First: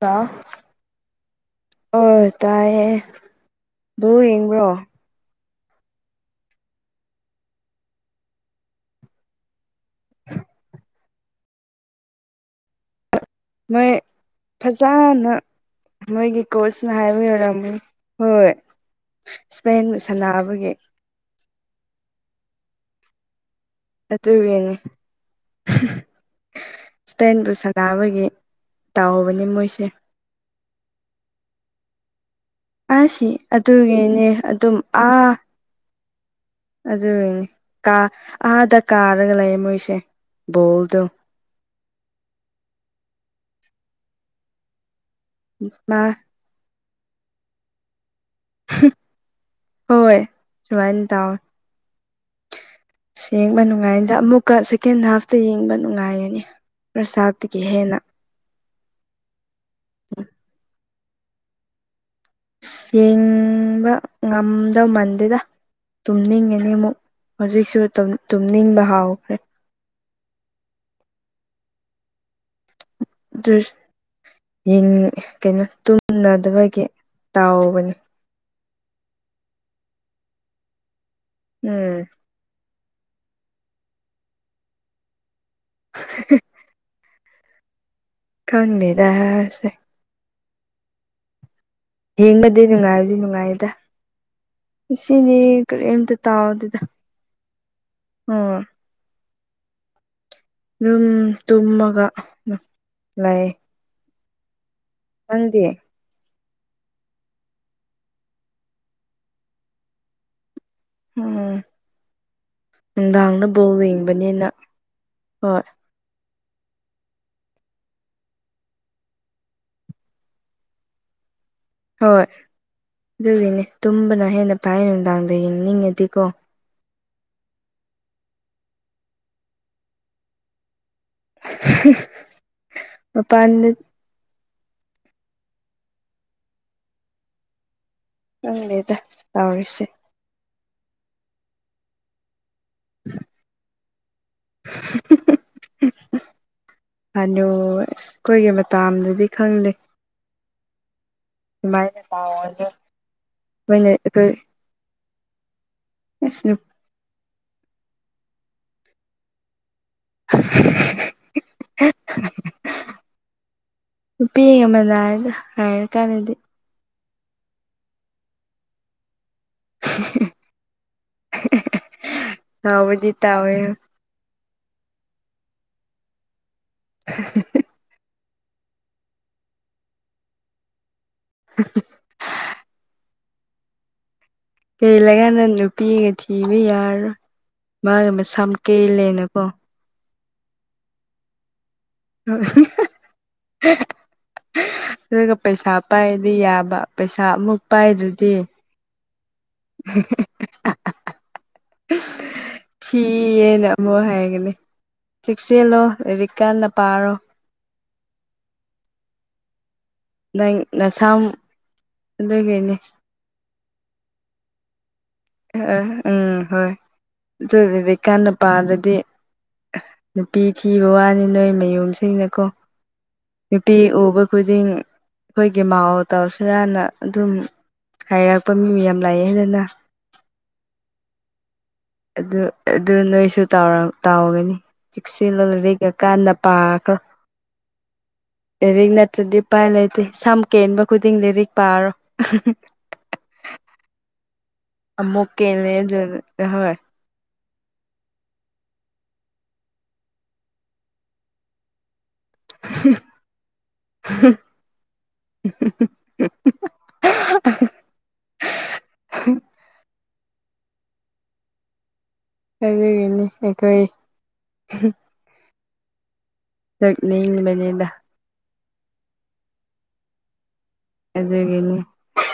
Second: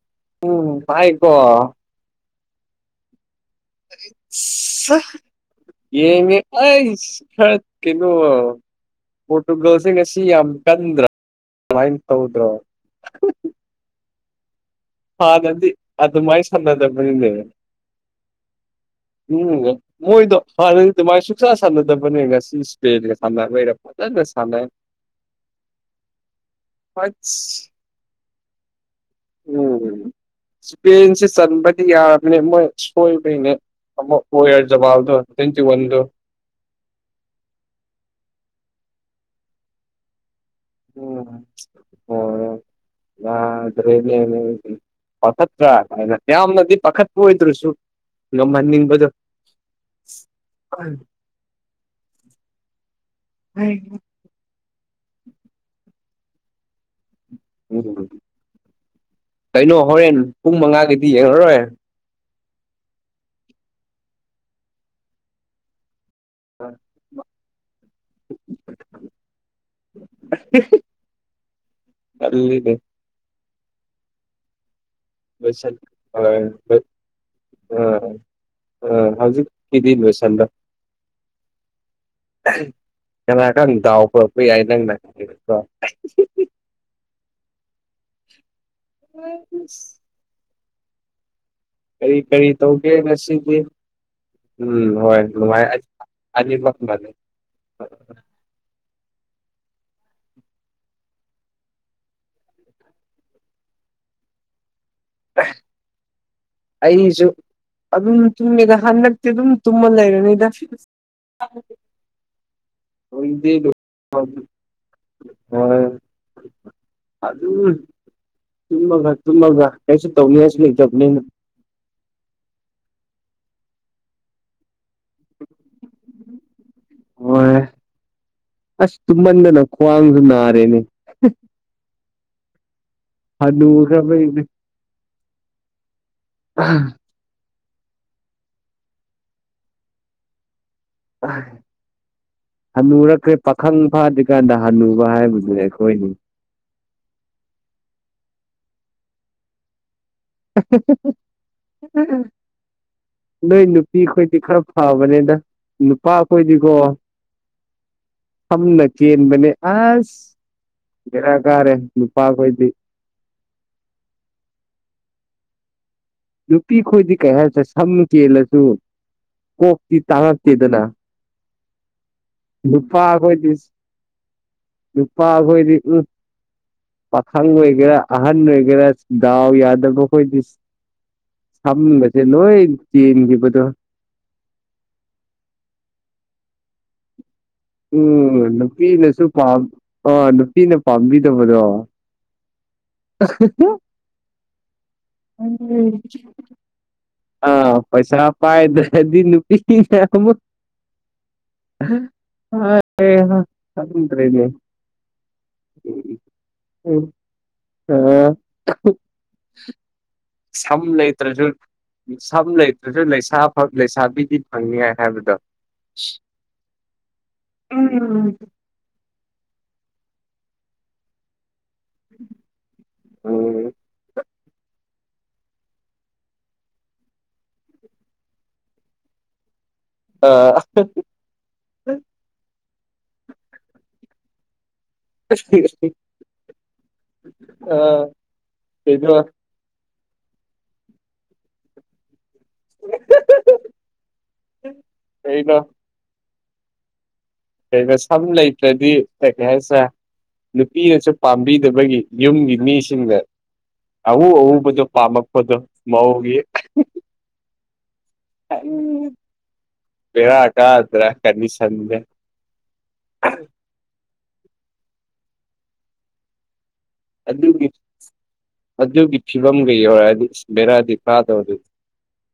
Hello ꯎꯝ ꯋꯥꯏꯀꯣ ꯑꯣ ꯇꯥꯏ ꯌꯦ [unintelligible] ꯑꯥ ꯌꯦꯡꯉꯦ ꯑꯩꯁ ꯈꯔꯛ ꯀꯩꯅꯣ ꯄꯣꯔꯇꯨꯒꯜꯁꯤ ꯉꯁꯤ ꯌꯥꯝ ꯀꯟꯗ꯭ꯔꯥ ꯗꯃꯥꯏ ꯇꯧꯗ꯭ꯔꯣ ꯃꯣꯏ ꯐꯖꯅ ꯍꯥꯟꯅꯗꯤ ꯃꯣꯏꯒꯤ ꯑꯗꯨꯃꯥꯏꯅ ꯀꯣꯆꯅ ꯍꯥꯏꯕꯤ ꯁꯥꯟꯅꯗꯕꯅꯤꯅꯦ ꯑꯣꯔꯝꯒꯅꯤ ꯍꯣꯏ ꯎꯝ ꯏꯁꯄꯦꯟꯒ ꯃꯣꯏꯗꯣ ꯁꯥꯟꯅꯥꯕꯒꯤ ꯍꯥꯟꯅꯗꯤ ꯑꯗꯨꯃꯥꯏꯅ ꯁꯨꯡꯁꯥ ꯁꯥꯟꯅꯗꯕꯅꯦ ꯉꯁꯤ ꯁꯄꯦꯟꯒ ꯁꯥꯟꯅꯕꯩꯔꯥ ꯑꯗꯨꯒꯤꯅꯦ [unintelligible] ꯏꯁꯄꯦꯟꯕꯨ ꯑꯁ ꯁꯥꯅ ꯅꯥꯕꯒꯤ ꯇꯥꯎꯕꯅꯤ ꯃꯣꯏꯁꯦ ꯁ꯭ꯄꯦꯟꯁꯦ ꯆꯟꯕꯗꯤ ꯌꯥꯔꯕꯅꯦ ꯃꯣꯏ ꯑꯁ ꯁꯣꯏꯕꯩꯅꯦ ꯑꯃ ꯑꯗꯨꯒꯤꯅꯦ ꯑꯗꯨꯝ ꯑꯣꯌꯔꯖꯕꯥꯜꯗꯣ ꯇ꯭ꯋꯦꯟꯇꯤ ꯋꯥꯟꯗꯣ ꯑꯗꯨꯒꯤꯅꯦ ꯀꯥ ꯑꯗ ꯀꯥꯔꯒ ꯂꯩꯌꯦ ꯃꯣꯏꯁꯦ ꯕꯣꯜꯗꯣ ꯎꯝ [unintelligible] ꯌꯥꯗ꯭ꯔꯦꯅꯦ ꯅꯪꯗꯤ ꯄꯥꯈꯠꯇ꯭ꯔꯥ ꯃꯥ ꯌꯥꯝꯅꯗꯤ ꯄꯥꯈꯠꯄ ꯑꯣꯏꯗ꯭ꯔꯁꯨ ꯉꯝꯍꯟꯅꯤꯡꯕꯗꯨ ꯍꯣꯏ ꯁꯨꯃꯥꯏꯅ ꯇꯧꯋꯦ ꯌꯦꯡꯕ ꯎꯝ ꯅꯨꯡꯉꯥꯏꯗ ꯑꯃꯨꯛꯀ ꯁꯦꯀꯦꯟ ꯍꯥꯐꯇꯨ ꯌꯦꯡꯕ ꯅꯨꯡꯉꯥꯏꯔꯅꯤ ꯐ꯭ꯔꯁꯠ ꯍꯥꯐꯇꯒꯤ ꯍꯦꯟꯅ ꯀꯩꯅꯣ ꯍꯣꯔꯦꯟ ꯄꯨꯡ ꯃꯉꯥꯒꯤꯗꯤ ꯌꯦꯡꯉꯔꯣꯏ ꯌꯦꯡꯕ ꯉꯝꯗꯧ ꯃꯥꯟꯗꯦꯗ ꯇꯨꯝꯅꯤꯡꯉꯅꯤ ꯑꯃꯨꯛ ꯍꯧꯖꯤꯛꯁꯨ ꯇꯨꯝꯅꯤꯡꯕ ꯍꯥꯎꯈ꯭ꯔꯦ [unintelligible] ꯑꯗꯨꯅꯤꯅꯦ ꯑꯗꯨ ꯌꯦꯡ ꯀꯩꯅꯣ ꯂꯣꯏꯁꯟ ꯍꯣꯏ ꯇꯨꯝꯅꯗꯕꯒꯤ ꯇꯥꯎꯕꯅꯤ ꯑ ꯍꯧꯖꯤꯛꯀꯤꯗꯤ ꯂꯣꯏꯁꯟꯂꯣ ꯎꯝ ꯀꯅꯥ ꯈꯪꯅꯤ ꯗꯥꯎ ꯄꯨꯔꯛꯄ ꯌꯥꯏ ꯅꯪꯅ [unintelligible] ꯈꯪꯗꯦꯗ ꯁꯦ ꯀꯔꯤ ꯀꯔꯤ ꯌꯦꯡꯕꯗꯤ ꯇꯧꯒꯦ ꯅꯨꯡꯉꯥꯏꯕꯗꯤ ꯉꯁꯤꯗꯤ ꯅꯨꯡꯉꯥꯏꯗ ꯎꯝ ꯍꯣꯏ ꯉꯁꯤꯗꯤ ꯅꯨꯡꯉꯥꯏ ꯀꯔꯤꯝꯇ ꯑꯅꯤꯃꯛ ꯇꯥꯎꯗꯦꯗ ꯃꯥꯟꯅꯩ ꯎꯝ ꯑꯗꯨꯝ ꯇꯨꯝꯃꯒ ꯂꯩ ꯅꯪꯗꯤ ꯑꯩꯁꯨ ꯑꯗꯨꯝ ꯇꯨꯝꯃꯤꯗ ꯍꯟꯗꯛꯇꯤ ꯑꯗꯨꯝ ꯇꯨꯝꯃ ꯂꯩꯔꯅꯤꯗ ꯎꯝ [unintelligible] ꯍꯣꯏ ꯅꯨꯡꯗꯥꯡꯗ ꯕꯣꯜ ꯌꯦꯡꯕꯅꯤꯅ ꯍꯣꯏ ꯑꯗꯨꯝ ꯇꯨꯝꯃꯒ ꯇꯨꯝꯃꯒ ꯀꯩꯁꯨ ꯇꯧꯅꯤꯡꯉꯥꯏꯁꯨ ꯂꯩꯇꯕꯅꯤꯅ ꯍꯣꯏ ꯑꯗꯨꯒꯤꯅꯦ ꯇꯨꯝꯕꯅ ꯍꯦꯟꯅ ꯐꯥꯏ ꯅꯨꯡꯗꯥꯡꯗ ꯌꯦꯡꯅꯤꯡꯉꯗꯤꯀꯣ ꯍꯣꯏ ꯑꯁ ꯇꯨꯝꯃꯟꯗꯅ ꯈ꯭ꯋꯥꯡꯁꯨ ꯅꯥꯔꯦꯅꯦ [unintelligible] ꯍꯅꯨ ꯃꯄꯥꯟꯗ ꯈꯔꯕꯅꯩꯅꯦ [unintelligible] ꯈꯪꯗꯦꯗ ꯇꯧꯔꯤꯁꯦ [unintelligible] ꯍꯟꯅꯨꯔꯛꯈ꯭ꯔꯦ ꯄꯥꯈꯪ ꯐꯥꯗ꯭ꯔꯤꯀꯥꯟꯗ ꯍꯟꯅꯨꯕ ꯍꯥꯏꯕꯁꯦ ꯑꯩꯈꯣꯏꯅꯤ ꯍꯅꯨ ꯑꯁ ꯑꯩꯈꯣꯏꯒꯤ ꯃꯇꯥꯝꯗꯗꯤ ꯈꯪꯗꯦ [unintelligible] ꯁꯨꯃꯥꯏꯅ ꯇꯥꯎꯑꯣꯅ ꯅꯣꯏ ꯑꯩꯈꯣꯏꯅ ꯅꯨꯄꯤꯈꯣꯏꯗꯤ ꯑꯩꯈꯣꯏ ꯈꯔ ꯐꯕꯅꯦꯗ ꯅꯨꯄꯥ ꯑꯁ ꯑꯩꯈꯣꯏꯗꯤꯀꯣ ꯁꯝꯅ ꯀꯦꯟꯕꯅꯦ ꯑꯁ ꯕꯦꯔꯥ ꯀꯥꯔꯦ ꯅꯨꯄꯥꯈꯣꯏꯗꯤ ꯅꯨꯄꯤꯒ ꯃꯥꯟꯅꯩꯗ ꯍꯥꯏꯔ ꯀꯥꯟꯗꯗꯤ ꯅꯨꯄꯤ ꯈꯣꯏꯗꯤ ꯀꯩ ꯍꯥꯏꯁꯦꯔ ꯁꯝ ꯀꯦꯜꯂꯁꯨ ꯀꯣꯛꯇꯤ ꯇꯥꯡꯉꯛꯇꯦꯗꯅ ꯅꯨꯄꯥ ꯇꯥꯎꯕꯗꯤ ꯑꯩꯈꯣꯏꯗꯤ ꯇꯥꯎꯋꯦ ꯅꯨꯨꯄꯥ ꯑꯩꯈꯣꯏꯗꯤ ꯎꯝ ꯄꯥꯈꯪ ꯑꯣꯏꯒꯦꯔꯥ ꯑꯍꯟ ꯑꯣꯏꯒꯦꯔꯥ ꯗꯥꯎ ꯌꯥꯗꯕ ꯈꯣꯏꯗꯤ ꯁꯝꯒꯁꯦ ꯂꯣꯏ ꯀꯦꯟꯒꯤꯕꯗꯣ ꯀꯦꯜꯂ ꯀꯥꯟꯗ ꯅꯨꯄꯤꯒ ꯊꯤꯕ ꯌꯥꯔꯔꯣꯏ ꯃꯥꯒ ꯎꯝ ꯃꯁꯝ ꯅꯨꯄꯤꯅꯁꯨ ꯀꯦꯜꯂꯦꯅꯀꯣ ꯄꯥꯝ ꯑꯥ ꯅꯨꯄꯤꯅ ꯄꯥꯝꯕꯤꯗꯕꯗꯣ [unintelligible] [unintelligible] ꯑꯗꯨꯒ ꯄꯩꯁꯥ ꯄꯥꯏꯔꯗꯤ [unintelligible] ꯌꯥꯕ ꯄꯩꯁꯥ ꯑꯃꯨꯛ ꯑꯥ ꯄꯩꯁꯥ ꯄꯥꯏꯗ꯭ꯔꯗꯤ ꯄꯥꯏꯗꯦ [unintelligible] ꯅꯨꯄꯤꯅꯤꯅ ꯑꯃꯨꯛ ꯊꯤꯌꯦꯅ ꯑꯃꯨꯛ ꯈꯪꯗ꯭ꯔꯦꯅꯦ ꯍꯥꯏꯒꯅꯤ ꯆꯦꯛꯁꯟꯂꯣ ꯂꯥꯏꯔꯤꯛ ꯀꯟꯅ ꯄꯥꯥꯔꯣ [unintelligible] ꯅꯪ ꯁꯝ ꯅꯁꯝ ꯂꯩꯇ꯭ꯔꯁꯨ ꯁꯝ ꯂꯩꯇ꯭ꯔꯁꯨ ꯂꯩꯁꯥꯐ ꯂꯩꯁꯥꯕꯤꯗꯤ ꯐꯪꯅꯤꯏ ꯍꯥꯏꯕꯗꯣ ꯑ ꯎꯝ ꯍꯣꯏ ꯑꯗꯨꯗꯗꯤ ꯎꯝ ꯀꯥꯟꯅ ꯄꯥꯗ꯭ꯔꯗꯤ ꯅꯨꯄꯤ ꯊꯤꯕ ꯋꯥꯅꯤ ꯅꯣꯏ ꯃꯌꯨꯝꯁꯤꯡꯅꯀꯣ ꯎꯝ ꯅꯨꯄꯤ ꯎꯕ ꯈꯨꯗꯤꯡ ꯑꯩꯈꯣꯏꯒꯤ ꯃꯥꯎ ꯇꯧꯁꯤꯔꯅ ꯑꯗꯨꯝ ꯍꯥꯏꯔꯛꯄ ꯃꯤ ꯃꯌꯥꯝ ꯂꯩꯌꯦꯅ ꯅ [unintelligible] ꯑꯗꯨ ꯑꯗꯨ ꯅꯣꯏꯁꯨ ꯇꯥꯎꯔꯝ ꯇꯥꯎꯔꯤꯅꯤ ꯆꯦꯛꯁꯤꯜꯂ ꯂꯥꯏꯔꯤꯛꯀꯥ ꯀꯟꯅ ꯄꯥꯈ꯭ꯔꯣ ꯑꯥ ꯂꯥꯏꯔꯤꯛ ꯀꯩꯅꯣ ꯅꯠꯇ꯭ꯔꯗꯤ ꯎꯄꯥꯏ ꯂꯩꯇꯦ ꯁꯝ ꯀꯦꯟꯕ ꯈꯨꯗꯤꯡ ꯂꯥꯏꯔꯤꯛ ꯄꯥꯔꯣ ꯑꯃꯨꯛ ꯀꯩꯅꯣ ꯀꯦꯟꯂꯦ [unintelligible] ꯍꯣꯏ ꯀꯩꯅꯣ ꯁꯝ ꯂꯩꯇ꯭ꯔꯗꯤ ꯀꯩ ꯍꯥꯏꯁꯤꯔ ꯅꯨꯄꯤꯅꯁꯨ ꯄꯥꯝꯕꯤꯗꯕꯒꯤ ꯌꯨꯝꯒꯤ ꯃꯤꯁꯤꯡꯅ ꯑꯎ ꯑꯎꯕꯗꯣ ꯄꯥꯝꯃꯛꯄꯗꯣ ꯃꯧꯒꯤ ꯕꯦꯔ ꯀꯥꯗ꯭ꯔ ꯀꯟꯗꯤꯁꯟꯁꯦ [unintelligible] ꯑꯗꯨꯒꯤ [unintelligible] ꯑꯗꯨꯒꯤ ꯐꯤꯕꯝꯒ ꯌꯧꯔꯛꯑꯗꯤ ꯕꯦꯔꯥꯗꯤ ꯀꯥꯗꯧꯔꯤ ꯑꯗꯨꯒꯤꯅꯤ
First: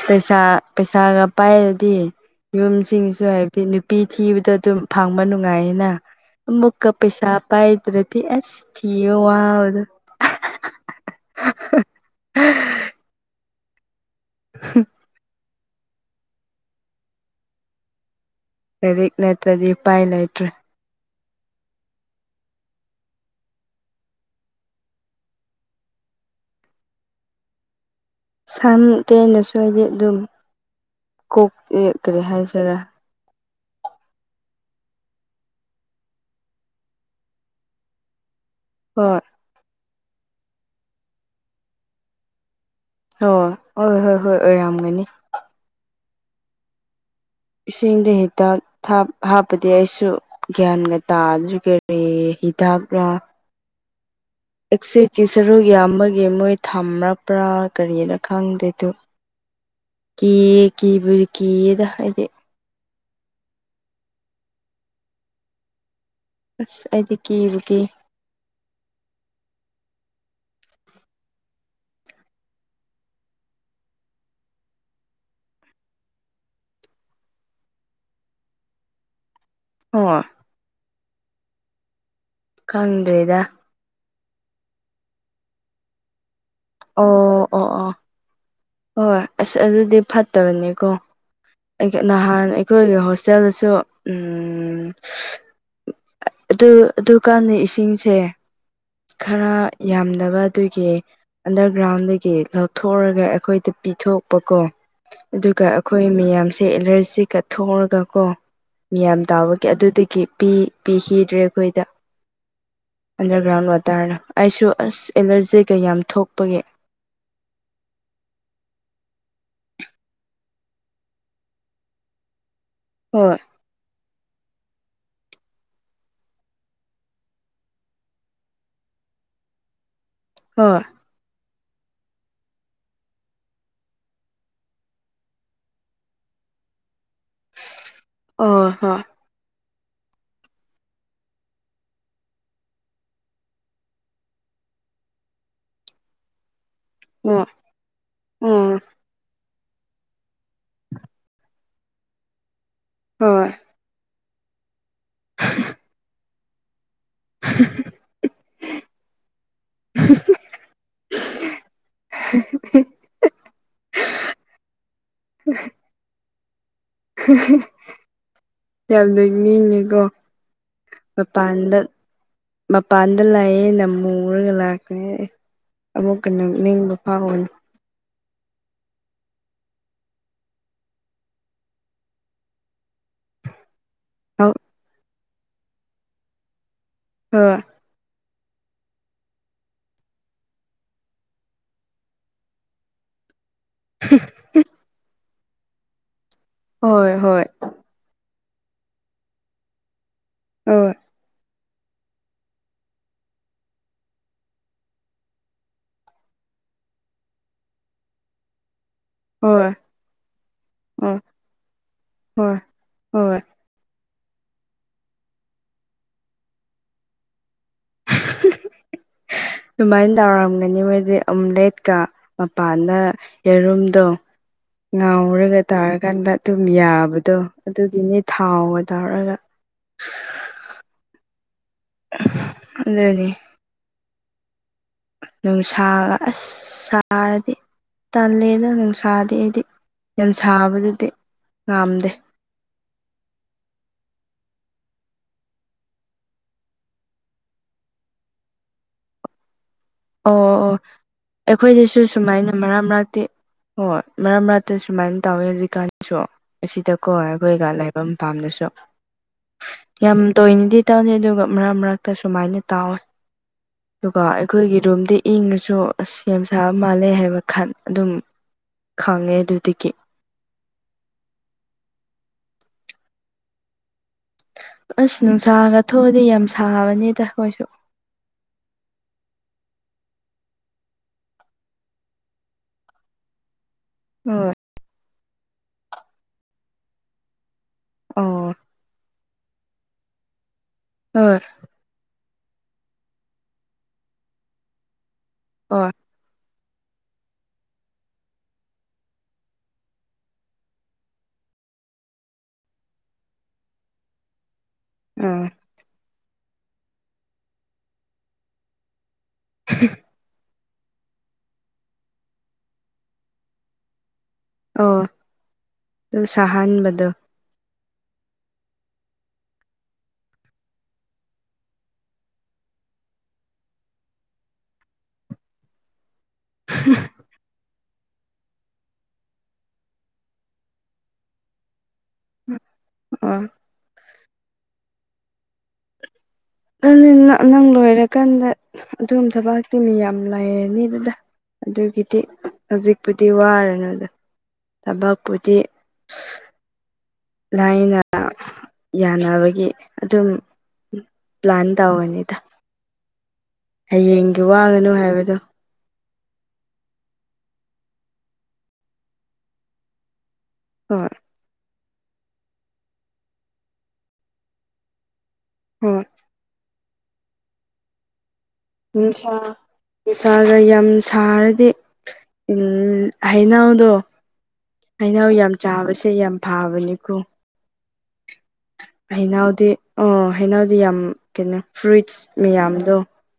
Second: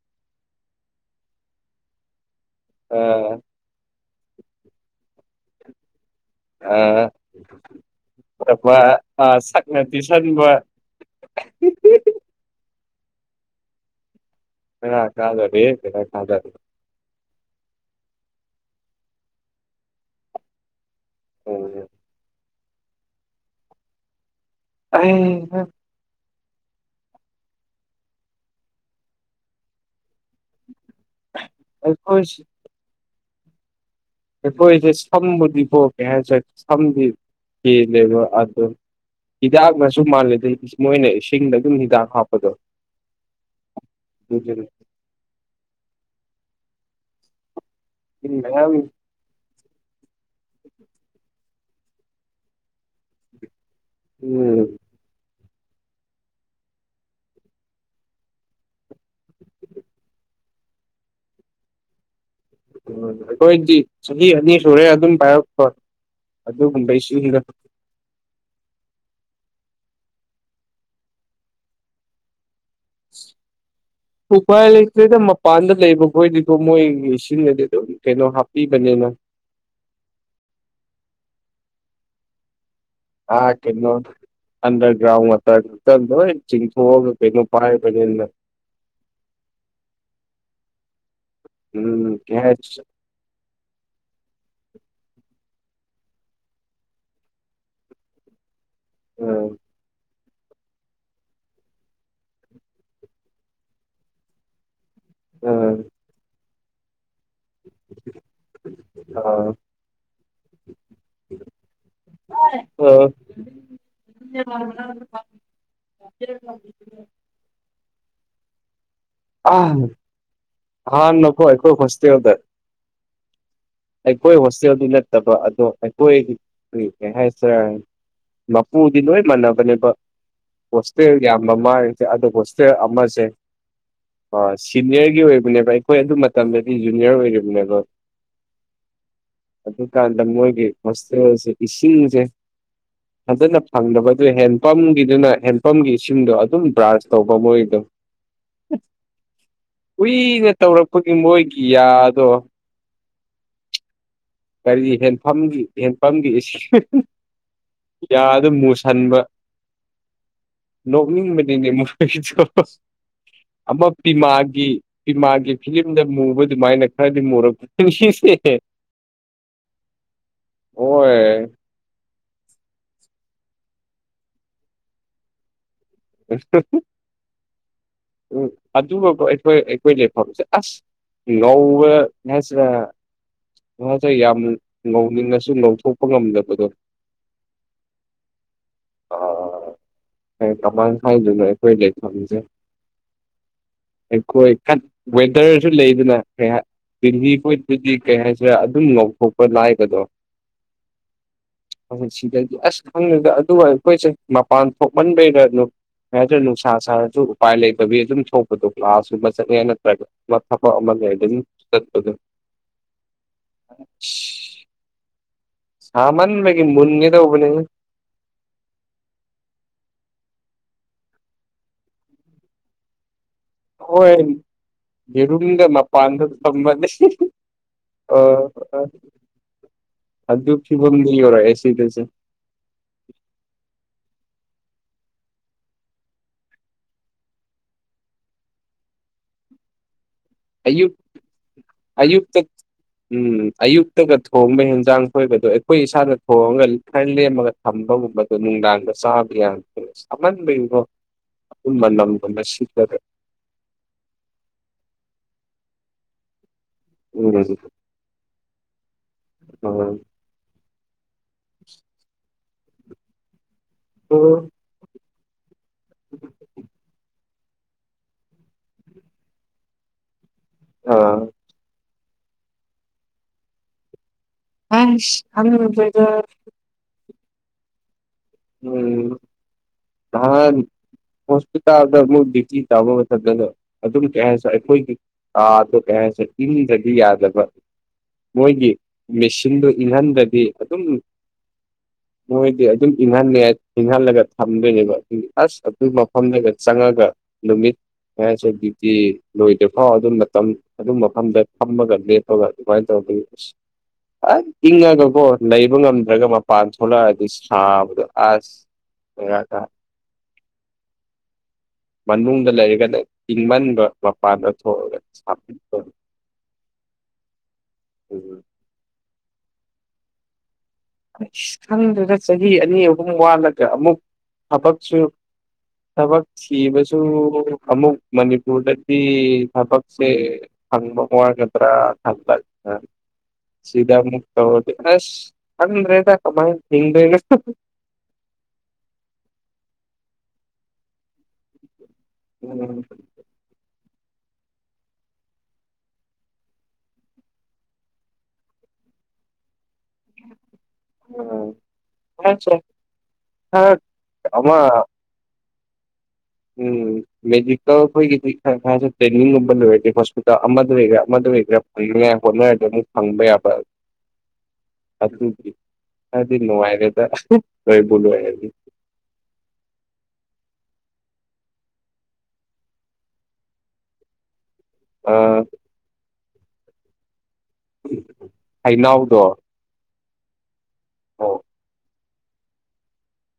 ꯄꯩꯁꯥ ꯄꯩꯁꯥꯒ ꯄꯥꯏꯔꯗꯤ ꯑ ꯌꯨꯝꯁꯤꯡꯁꯨ ꯍꯥꯏ ꯑꯗꯩ ꯅꯨꯄꯤ ꯊꯤꯕꯗꯣ ꯑꯗꯨꯝ ꯐꯪꯕ ꯅꯨꯡꯉꯥꯏꯌꯦꯅ ꯑ ꯑꯃꯨꯛꯀ ꯄꯩꯁꯥ ꯄꯥꯏꯗ꯭ꯔꯗꯤ ꯑꯁ ꯑꯐꯕ ꯊꯤꯕ ꯑ ꯋꯥꯕꯗꯣ [unintelligible] [unintelligible] ꯂꯥꯏꯔꯤꯛ ꯅꯠꯇ꯭ꯔꯗꯤ ꯎꯄꯥꯏ ꯂꯩꯇ꯭ꯔꯦ [unintelligible] ꯑꯩꯍꯥ ꯁꯝ ꯇꯦꯟꯂꯁꯨ ꯍꯥꯏꯗꯤ ꯑꯗꯨꯝ ꯀꯣꯛ ꯑꯦ ꯀꯔꯤ ꯑꯩꯈꯣꯏꯁꯤ ꯍꯥꯏꯁꯤꯔ ꯑꯩꯈꯣꯏꯁꯦ ꯁꯝꯕꯨꯗꯤꯀꯣ ꯀꯩꯍꯥꯏꯁꯤꯔ ꯁꯝꯕꯨꯗꯤ ꯀꯦꯜꯂꯦꯕ ꯑꯗꯣ ꯍꯣꯏ ꯍꯤꯗꯥꯛꯅꯁꯨ ꯃꯥꯜꯂꯦꯗ ꯃꯣꯏꯅ ꯏꯁꯤꯡꯗ ꯑꯗꯨꯝ ꯍꯤꯗꯥꯛ ꯍꯥꯞꯄꯗꯣ ꯑꯣ ꯍꯣꯏ ꯍꯣꯏ ꯍꯣꯏ ꯑꯗꯨꯗꯨꯅꯤ ꯑꯣꯏꯔꯝꯒꯅꯤ ꯏꯁꯤꯡꯗ ꯏꯁꯤꯡ ꯍꯤꯗꯥꯛ ꯃꯌꯥꯝ ꯊꯥꯞ ꯍꯥꯞꯄꯗꯤ ꯑꯩꯁꯨ ꯒ꯭ꯌꯥꯟꯒ ꯇꯥꯗ꯭ꯔꯤ ꯀꯔꯤ ꯍꯤꯗꯥꯛꯔꯥ ꯎꯝ ꯑꯦꯛꯁꯦꯇꯤ ꯁꯔꯨꯛ ꯌꯥꯝ ꯕꯒꯤ ꯃꯣꯏ ꯊꯝꯔꯛꯕ꯭ꯔꯥ ꯀꯔꯤꯔ ꯈꯪꯗꯦ ꯑꯗꯣ [inaudible] ꯀꯤ ꯀꯤꯕꯨ ꯀꯤꯌꯦꯗ ꯑꯩꯗꯤ ꯎ ꯑꯩꯈꯣꯏꯗꯤ ꯆꯍꯤ ꯑꯅꯤ ꯁꯨꯔꯦ ꯑꯗꯨꯝ ꯄꯥꯏꯔꯛꯄ ꯑꯁ ꯑꯗꯨꯒꯨꯝꯕ ꯑꯩꯗꯤ ꯏꯁꯤꯡꯗꯥ ꯀꯤꯕꯨ ꯀꯤ [inaudible] ꯎꯄꯥꯏ ꯂꯩꯇꯦꯗ ꯃꯄꯥꯟꯗ ꯂꯩꯕ ꯈꯣꯏꯗꯤꯀꯣ ꯃꯣꯏꯒꯤ ꯏꯁꯤꯡꯗꯗꯤ ꯑꯗꯨꯝ ꯀꯩꯅꯣ ꯍꯥꯞꯄꯤꯕꯅꯤꯅ ꯍꯣꯏ ꯈꯪ ꯑ ꯀꯩꯅꯣ ꯑꯟꯗꯔꯒ꯭ꯔꯥꯎꯟ [unintelligible] ꯆꯤꯡꯊꯣꯛꯑꯒ ꯀꯩꯅꯣ ꯑꯣ ꯑꯣ ꯑꯣ ꯄꯥꯏꯕꯅꯤꯅ ꯍꯣꯏ ꯑꯁ ꯑꯗꯨꯗꯤ ꯐꯠꯇꯕꯅꯤꯀꯣ ꯎꯝ ꯀꯩ ꯅꯍꯥꯟ ꯍꯥꯏꯁꯤ ꯑꯩꯈꯣꯏꯒꯤ ꯍꯣꯁꯇꯦꯜꯗꯁꯨ ꯎꯝ ꯑ ꯑꯗꯨ ꯑꯗꯨꯀꯥꯟꯅꯩ ꯏꯁꯤꯡꯁꯦ ꯈꯔ ꯌꯥꯝ ꯗꯕ ꯑꯗꯨꯏꯒꯤ ꯑꯟꯗꯔꯒ꯭ꯔꯥꯎꯟꯗꯒꯤ ꯂꯧꯊꯣꯔꯑꯒ ꯑꯈꯣꯏꯗ ꯄꯤꯊꯣꯛꯄ ꯀꯣ꯫ ꯑꯗꯨꯒ ꯑꯩꯈꯣꯏ ꯃꯌꯥꯝꯁꯦ ꯑꯦꯂꯔꯖꯤ ꯀꯠꯊꯣꯛꯔꯒ ꯀꯣ ꯃꯤꯌꯥꯝ ꯇꯥꯕꯒꯤ ꯑꯗꯨꯗꯒꯤ ꯄꯤ ꯄꯤꯈꯤꯗ꯭ꯔꯦ ꯑꯈꯣꯏꯗ ꯑꯣ ꯑꯟꯗꯔꯒ꯭ꯔꯥꯎꯟ ꯋꯥꯇꯔꯅ ꯑꯩꯁꯨ ꯑꯁ ꯑꯦꯂꯔꯖꯤ ꯀꯩ ꯌꯥꯝ ꯊꯣꯛꯄꯒꯤ ꯑ ꯍꯥ ꯅꯀꯣ ꯑꯩꯈꯣꯏ ꯍꯁ ꯑꯣꯏꯗꯔ ꯍꯣꯏ ꯑꯩꯈꯣꯏ ꯍꯣꯁꯇꯦꯜꯗꯨ ꯅꯠꯇꯕ ꯑꯗꯣ ꯑꯩꯈꯣꯏ ꯀꯔꯤ ꯀꯩ ꯍꯥꯏꯁꯦꯔꯥ ꯃꯄꯨꯗꯤ ꯂꯣꯏ ꯃꯥꯟꯅꯕꯅꯦꯕ ꯄꯣꯁ- ꯍꯣꯏ ꯍꯣꯁꯇꯦꯜꯒꯤ ꯌꯥꯝꯃꯥꯃ ꯍꯥꯏꯔꯗꯤ ꯑꯗꯣ ꯍꯣꯁꯇꯦꯜ ꯑꯃꯁꯦ ꯁꯤꯅꯤꯌꯔꯒꯤ ꯑꯣꯏꯕ ꯗꯨꯅꯦꯕ ꯑꯩꯈꯣꯏ ꯑꯗꯨ ꯃꯇꯝꯗꯗꯤ ꯖꯨꯅꯤꯌꯔ ꯑꯣꯏꯔꯤꯕꯅꯦꯕ ꯑꯣ ꯍꯣꯏ ꯑꯗꯨꯀꯥꯟꯗ ꯃꯣꯏꯒꯤ ꯃꯣꯁꯇꯦꯜꯁꯦ ꯏꯁꯤꯡꯁꯦ ꯐꯟꯖꯅ ꯐꯪꯗꯕ ꯑꯗꯨ ꯍꯦꯟꯄꯝꯒꯤꯗꯨꯅ ꯍꯦꯟꯄꯝꯒꯤ ꯏꯁꯤꯡꯗꯣ ꯑꯗꯨꯝ ꯕ꯭ꯔꯥꯟꯥꯁ ꯇꯧꯕ ꯑꯣ ꯃꯣꯏꯗꯣ ꯑꯣ ꯀꯨꯏꯅ ꯇꯧꯔꯛꯄꯒꯤ ꯃꯣꯏꯒꯤ ꯌꯥꯗꯣ ꯍꯣꯏ ꯀꯔꯤ ꯍꯦꯟꯐꯝꯒꯤ ꯍꯦꯟꯐꯝꯒꯤ ꯏꯁꯤꯡ ꯌꯥꯗ ꯃꯨꯁꯟꯕ ꯅꯣꯛꯅꯤꯡ ꯃꯅꯤꯡꯦ ꯃꯩ ꯆ ꯑꯃ ꯄꯤꯃꯥꯒꯤ ꯄꯤꯃꯥꯒꯤ ꯐꯤꯂꯤꯝꯗ ꯃꯨꯕ ꯑꯗꯨꯃꯥꯏꯅ ꯍꯥꯏꯗꯤ ꯃꯣꯔꯕ ꯇꯤꯟ ꯁꯤ ꯁꯤ ꯌꯥꯝ ꯂ ꯅꯤꯡꯉꯀꯣ ꯍꯣꯏ ꯃꯄꯥꯟꯗ ꯃꯄꯥꯟ ꯗ ꯂꯥꯛꯑꯦ ꯅ ꯃꯨꯔꯒ ꯂꯥꯛꯄꯅꯤ ꯑꯦ ꯑꯃꯨꯛꯀ ꯅꯣꯛ ꯅꯤꯡꯕ ꯐꯥꯎꯕꯅꯤ꯫ ꯎꯝ ꯑꯗꯨꯒꯀꯣ ꯑꯩꯈꯣꯏ ꯑꯩꯈꯣꯏ ꯂꯩꯐꯝꯁꯦ ꯑꯁ ꯂꯣꯋ ꯅꯦꯆꯔ ꯉꯧꯗ ꯌꯥꯝ ꯉꯧꯅꯤꯡꯉꯁꯨ ꯉꯧꯊꯣꯛꯄ ꯉꯝꯗꯕꯗꯣ ꯑ ꯑ ꯀꯃꯥꯡ ꯈꯥꯏꯗꯨꯅ ꯑꯩꯈꯣꯏ ꯂꯩꯐꯝꯁꯦ ꯑꯩꯈꯣꯏꯋ ꯇꯔꯁꯨ ꯂꯩꯗꯅ ꯀ ꯍꯣꯏ ꯩꯇꯦꯜꯂꯤ ꯍꯣꯏ ꯍꯣꯏꯇꯗꯤ ꯀꯩ ꯍꯥꯏꯁꯤꯔꯥ ꯑꯗꯨꯝ ꯉꯥꯎꯊꯣꯛꯄ ꯂꯥꯏꯕꯗꯣ ꯑꯣꯏ ꯑ ꯁꯤꯗꯗꯤ ꯑꯁ ꯈꯪꯉꯦꯗ ꯑꯗꯨꯒ ꯑꯩꯈꯣꯏꯁꯦ ꯃꯄꯥꯟ ꯊꯣꯛꯃꯟꯕꯩꯗ ꯅꯨꯞ ꯀꯩꯍꯥꯏꯇꯔꯦ ꯅꯨꯡꯁꯥ ꯁꯥꯔꯖꯨ ꯎꯄꯥꯏ ꯂꯩꯇꯕꯤ ꯑꯗꯨꯝ ꯊꯣꯛ ꯀ꯭ꯂꯥꯁꯒꯨꯝꯕ ꯆꯠꯂꯦ ꯍꯣꯏ ꯅꯠꯇ꯭ꯔꯒ ꯊꯕꯛ ꯑꯃꯅꯦ ꯑꯗꯨꯝ ꯆꯠꯄꯗ ꯍꯔ ꯑꯗꯨ ꯁꯃꯥꯟ ꯃꯒꯤ ꯃꯅꯤꯦ ꯇꯧꯕꯅꯦ [unintelligible] ꯗꯨꯃꯥꯏ ꯇꯧꯔꯝꯒꯅꯤ ꯃꯣꯏꯗꯤ ꯑꯝꯂꯦꯠꯀ ꯃꯄꯥꯟꯗ ꯌꯦꯔꯨꯝꯗꯣ ꯍꯣꯏ ꯉꯥꯎꯔꯒ ꯌꯦꯔꯨꯝꯒ ꯃꯄꯥꯟꯗ ꯇꯥꯔꯀꯥꯟꯗ ꯑꯗꯨꯝ ꯊꯝꯃꯅꯤ ꯌꯥꯕꯗꯣ ꯑ ꯑꯗꯨꯒꯤꯅꯦ ꯊꯥꯎꯒ ꯇꯧꯔꯒ ꯑꯗꯨ ꯐꯤꯕꯝꯗꯤ ꯌꯧꯔꯛꯑꯦ ꯁꯤꯗꯁꯨ [unintelligible] ꯅꯨꯡꯁꯥꯒ ꯑꯁ ꯁꯥꯔꯗꯤ ꯇꯜꯂꯦꯗ ꯅꯨꯡꯁꯥꯗꯤ ꯑꯩꯗꯤ꯫ ꯑꯌꯨꯛ ꯌꯥꯝꯁꯥꯕꯗꯨꯗꯤ ꯉꯥꯝꯗꯦ ꯑꯌꯨꯛꯇ ꯎꯝ ꯑꯌꯨꯛꯇꯒ ꯊꯣꯡꯕ ꯍꯦꯟꯖꯥꯡ ꯊꯣꯏꯕꯗꯣ ꯑꯈꯣꯏ ꯏꯁꯥꯗ ꯊꯣꯡꯉꯒ ꯈꯔ ꯂꯦꯝꯃꯒ ꯊꯝꯕꯒꯨꯝꯕꯗ ꯅꯨꯡꯗꯥꯡꯗ ꯆꯥꯕ ꯌꯥꯝ ꯇꯜꯂꯤꯁꯦ ꯑꯣ ꯑꯣ ꯑꯩꯈꯣꯏꯅꯤꯁꯨ ꯃꯅꯝꯒꯨꯝꯕ ꯁꯨꯃꯥꯏꯅ ꯃꯔꯛ ꯁꯤꯠꯂꯒ ꯃꯔꯛꯇꯤ ꯍꯣꯏ ꯃꯔꯛ ꯃꯔꯛꯇ ꯁꯨꯃꯥꯏꯅ ꯇꯧꯋꯤ ꯍꯧꯖꯤꯛꯀꯥꯟꯁꯨ ꯑꯁꯤꯗꯀꯣ ꯎꯝ ꯑꯈꯣꯏꯒ ꯂꯩꯕꯝ ꯄꯥꯝꯂꯁꯨ ꯑ ꯌꯥꯝ ꯇꯣꯏꯅꯗꯤ ꯇꯅꯤ ꯑꯗꯨꯒ ꯃꯔꯛ ꯃꯔꯛꯇ ꯁꯨꯃꯥꯏꯅ ꯇꯥꯎꯋꯦ ꯑꯗꯨꯒ ꯑꯩꯈꯣꯏꯒꯤ ꯔꯨꯝꯗꯤ ꯏꯪꯉꯁꯨ ꯁꯣ ꯁꯦꯝ ꯁꯥꯕ ꯃꯥꯜꯂꯦ ꯍꯥꯏꯕ ꯈꯟ ꯑꯗꯨꯝ ꯈꯪꯉꯦ ꯑꯗꯨꯗꯒꯤ ꯑꯥ ꯑꯁ ꯅꯨꯡꯁꯥꯒ ꯈꯪꯗ꯭ꯔꯦꯗ ꯊꯣꯛꯑꯗꯤ ꯌꯥꯝ ꯁꯥꯕꯅꯤꯗ ꯑꯈꯣꯏꯁꯨ ꯎꯝ ꯅꯍꯥꯟ ꯍꯣꯁꯄꯤꯇꯥꯜꯗ ꯅꯪ ꯗ꯭ꯌꯨꯇꯤ ꯇꯧꯕ ꯃꯇꯝꯗꯅ ꯑꯗꯨꯝ ꯀꯩ ꯍꯥꯏꯁꯤꯔ ꯍꯣꯏ ꯑꯩꯈꯣꯏꯒꯤ ꯀꯥꯗꯣ ꯀꯩ ꯍꯥꯏꯁꯤꯔ ꯏꯪꯗ꯭ꯔꯗꯤ ꯌꯥꯗꯕ꯫ ꯑꯣ ꯃꯣꯏꯒꯤ ꯃꯦꯁꯤꯟꯗꯨ ꯏꯪꯍꯟꯗ꯭ꯔꯗꯤ ꯑꯗꯨꯝ ꯍꯣꯏ ꯃꯣꯏꯗꯤ ꯑꯗꯨꯝ ꯏꯪꯍꯟꯂꯦ ꯏꯪꯍꯜꯂꯒ ꯊꯝꯗꯣꯏꯅꯦꯕ ꯑꯁ ꯑꯗꯨ ꯍꯣꯏ ꯐꯝꯗꯒ ꯆꯪꯉꯒ ꯅꯨꯃꯤꯠ ꯀꯩ ꯍꯥꯏꯁꯤꯔ ꯗ꯭ꯌꯨꯇꯤ ꯂꯣꯏꯗ꯭ꯔꯤꯐꯥꯎ ꯑꯗꯨꯝ ꯃꯇꯝ ꯑꯗꯨ ꯃꯐꯝꯗ ꯐꯝꯃꯒ ꯂꯦꯞꯄꯒ ꯑꯗꯨꯃꯥꯏꯅ ꯇꯧꯔꯗꯤ ꯏꯁ ꯑꯥꯏ ꯏꯪꯉꯒꯀꯣ ꯎꯝ ꯂꯩꯕ ꯉꯝꯗ꯭ꯔꯒ ꯃꯄꯥꯟ ꯊꯣꯛꯂꯛꯑꯗꯤ ꯁꯥꯕꯗꯣ ꯑꯁ [inaudible] [unintelligible] ꯃꯅꯨꯡꯗ ꯂꯩꯔꯒꯅ ꯏꯪꯃꯟꯕ ꯃꯄꯥꯟꯗ ꯊꯣꯛꯑꯒ ꯁꯥꯄꯤꯄ ꯥꯑꯗꯨꯝ ꯁꯥꯍꯟꯕꯗꯣ ꯎꯝ ꯏꯁ ꯈꯪꯗ꯭ꯔꯦꯗꯥ ꯆꯍꯤ ꯑꯅꯤ ꯑꯍꯨꯝ ꯋꯥꯠꯂꯒ ꯑꯃꯨꯛ ꯊꯕꯛꯁꯨ ꯊꯕꯛ ꯊꯤꯕꯁꯨ ꯑꯃꯨꯛ ꯃꯅꯤꯄꯨꯔꯗꯗꯤ ꯊꯕꯛꯁꯦ ꯐꯪꯕ ꯋꯥꯒꯗ꯭ꯔꯥ ꯊꯕꯛꯀ ꯑꯣ ꯁꯤꯗꯃꯨꯛ ꯇꯧꯔꯗꯤ ꯑꯁ ꯈꯪꯗ꯭ꯔꯦꯗꯥ ꯀꯃꯥꯏ ꯑꯗꯨꯅꯦ ꯍꯤꯡꯗꯣꯏꯅꯣ ꯅꯪ ꯂꯣꯏꯔꯀꯥꯟꯗ ꯑꯗꯨꯝ ꯊꯕꯥꯛꯇꯤ ꯃꯤ ꯃꯌꯥꯝ ꯂꯩꯔꯅꯤꯗ ꯑꯗꯨꯒꯤꯗꯤ ꯎꯝ ꯍꯧꯖꯤꯛꯄꯨꯗꯤ ꯋꯥꯔꯅꯨꯗ ꯊꯕꯛꯄꯨꯗꯤ ꯂꯥꯏꯅ ꯌꯥꯅꯕꯒꯤ ꯑꯗꯨꯝ ꯄ꯭ꯂꯥꯟ ꯑ ꯇꯧꯒꯅꯤꯗ ꯈꯔ ꯍꯌꯦꯡꯒꯤ ꯑꯃ ꯋꯥꯒꯅꯨ ꯍꯥꯏꯕꯗꯣ ꯎꯝ ꯃꯦꯗꯤꯀꯦꯜ ꯈꯣꯢꯒꯤꯗꯤ [unintelligible] ꯅꯝꯕꯝꯕꯔ ꯂ ꯐ ꯗ ꯑꯃꯗ ꯑꯣꯏꯒꯦꯔꯥ ꯍꯣꯏ ꯑꯃꯗ ꯑꯣꯏꯒꯦꯔꯥ ꯐꯪꯅꯤꯡꯉꯥꯏ ꯍꯣꯠꯅꯔꯗ ꯑꯃꯨꯛ ꯐꯪꯕ ꯌꯥꯕ ꯑꯗꯨ ꯍꯣꯏ ꯑꯗꯨꯗꯤ ꯅꯨꯡꯉꯥꯏꯔꯦꯗ [unintelligible] ꯂꯣꯏꯕꯨ ꯂꯣꯏꯔꯗꯤ ꯅꯨꯡꯁꯥ ꯅꯨꯡꯁꯥꯒ ꯌꯥꯝ ꯁꯥꯔꯗꯤ ꯎꯝ ꯍꯩꯅꯧꯗꯨ ꯍꯩꯅꯧ ꯑꯥ ꯌꯥꯝ ꯆꯥꯕꯁꯦ ꯌꯥꯝ ꯐꯥꯕꯅꯤꯀꯣ [inaudible] ꯍꯩꯅꯧꯗꯣ ꯍꯩꯅꯧꯗꯤ ꯑꯣ ꯍꯩꯅꯧꯗꯤ ꯌꯥꯝ ꯑꯣ ꯀꯩꯅꯣ ꯐ꯭ꯔꯨꯏꯠꯁ ꯃꯌꯥꯝꯗꯣ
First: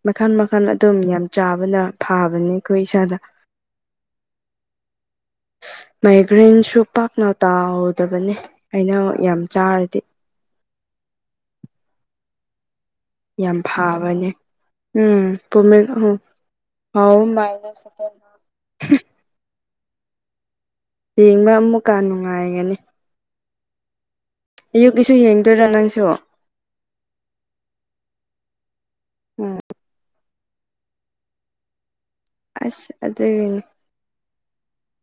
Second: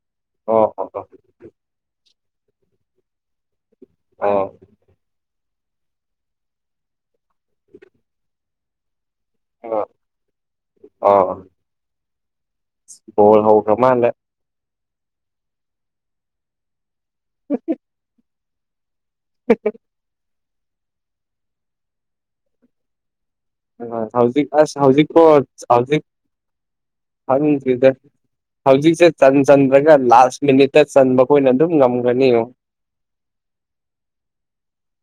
ꯃꯈꯜ ꯃꯈꯜ ꯑꯣ ꯑꯣ ꯑꯗꯨꯝ ꯑꯣ ꯌꯥꯝ ꯆꯥꯕꯅ ꯐꯕꯅꯤꯀꯣ ꯏꯁꯥꯗ ꯑꯥ ꯃꯥꯏꯒ꯭ꯔꯦꯟꯁꯨ ꯄꯥꯛꯅ ꯇꯥꯎꯗꯕꯅꯦ ꯍꯩꯅꯧ ꯌꯥꯝ ꯆꯥꯔꯗꯤ ꯑ ꯌꯥꯝ ꯍꯧꯈ꯭ꯔ ꯃꯥꯜꯂꯦ ꯐꯥꯕꯅꯦ ꯎꯝ ꯄꯨꯃꯤ ꯑ ꯑꯥꯎ ꯃꯥꯥꯏꯅ [inaudible] [unintelligible] ꯌꯦꯡꯕ ꯑꯃꯨꯛꯀ ꯅꯨꯡꯉꯥꯏꯒꯅꯤ ꯍꯧꯖꯤꯛ ꯑꯁ ꯑꯌꯨꯛꯀꯤꯁꯨ ꯍꯧꯖꯤꯛꯀꯣ ꯌꯦꯡꯗꯣꯏꯔꯥ ꯅꯪꯁꯨ ꯍꯧꯖꯤꯛ ꯈꯪꯗꯔꯤꯗ ꯍꯧꯖꯤꯛꯁꯦ ꯎꯝ ꯆꯟ꯭ꯈꯔꯒ ꯂꯥꯁ ꯃꯤꯅꯤꯠꯇ ꯆꯟꯕꯈꯣꯏꯅ ꯑꯗꯨꯝ ꯉꯝꯒ꯭ꯔꯅꯤ ꯌꯦꯡꯉꯣ ꯑꯁ ꯑꯗꯨꯒꯤꯅꯤ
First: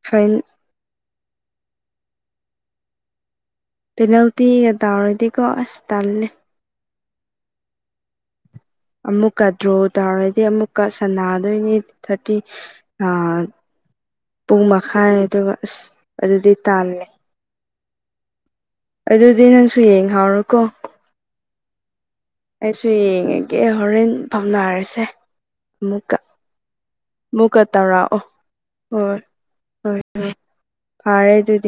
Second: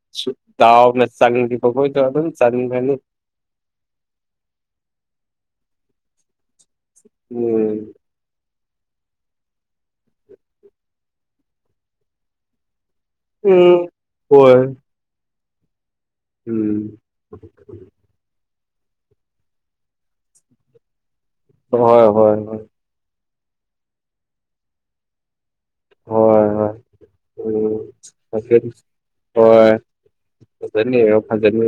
[unintelligible] ꯗꯥꯎꯅ ꯆꯟꯈꯤꯕ ꯈꯣꯏꯗꯣ ꯑꯗꯨꯝ ꯆꯟꯈ꯭ꯔꯅꯤ ꯄꯦꯅꯥꯜꯇꯤꯒ ꯇꯥꯔꯗꯤꯀꯣ ꯑꯁ ꯇꯜꯂꯦ ꯎꯝ ꯑꯃꯨꯛꯀ ꯗ꯭ꯔꯣ ꯇꯥꯔꯗꯤ ꯑꯃꯨꯛꯀ ꯁꯥꯟꯅꯗꯣꯏꯅꯤ ꯊꯥꯔꯇꯤ ꯑꯥ ꯎꯝ ꯍꯣꯏ ꯄꯨꯡ ꯃꯈꯥꯏ ꯑꯗꯨꯒ ꯑꯁ ꯑꯗꯨꯗꯤ ꯎꯝ ꯇꯥꯜꯂꯦ ꯑꯗꯨꯗꯤ ꯅꯪꯁꯨ ꯌꯦꯡ ꯍꯥꯎꯔꯨꯀꯣ ꯍꯣꯏ ꯍꯣꯏ ꯍꯣꯏ ꯑꯩꯁꯨ ꯌꯦꯡꯉꯒꯦ ꯍꯣꯔꯦꯟ ꯄꯥꯎꯅꯔꯁꯦ ꯑꯃꯨꯛꯀ ꯍꯣꯏ ꯍꯣꯏ ꯃꯨꯛꯀ ꯎꯝ ꯇꯧꯔꯛꯑꯣ ꯐꯖꯅꯤ ꯍꯣꯏ ꯍꯣꯏ ꯍꯣꯏ ꯐꯖꯅꯤ ꯌꯦꯡꯉꯣ ꯐꯔꯦ ꯑꯗꯨꯗꯤ ꯐꯖꯅꯤ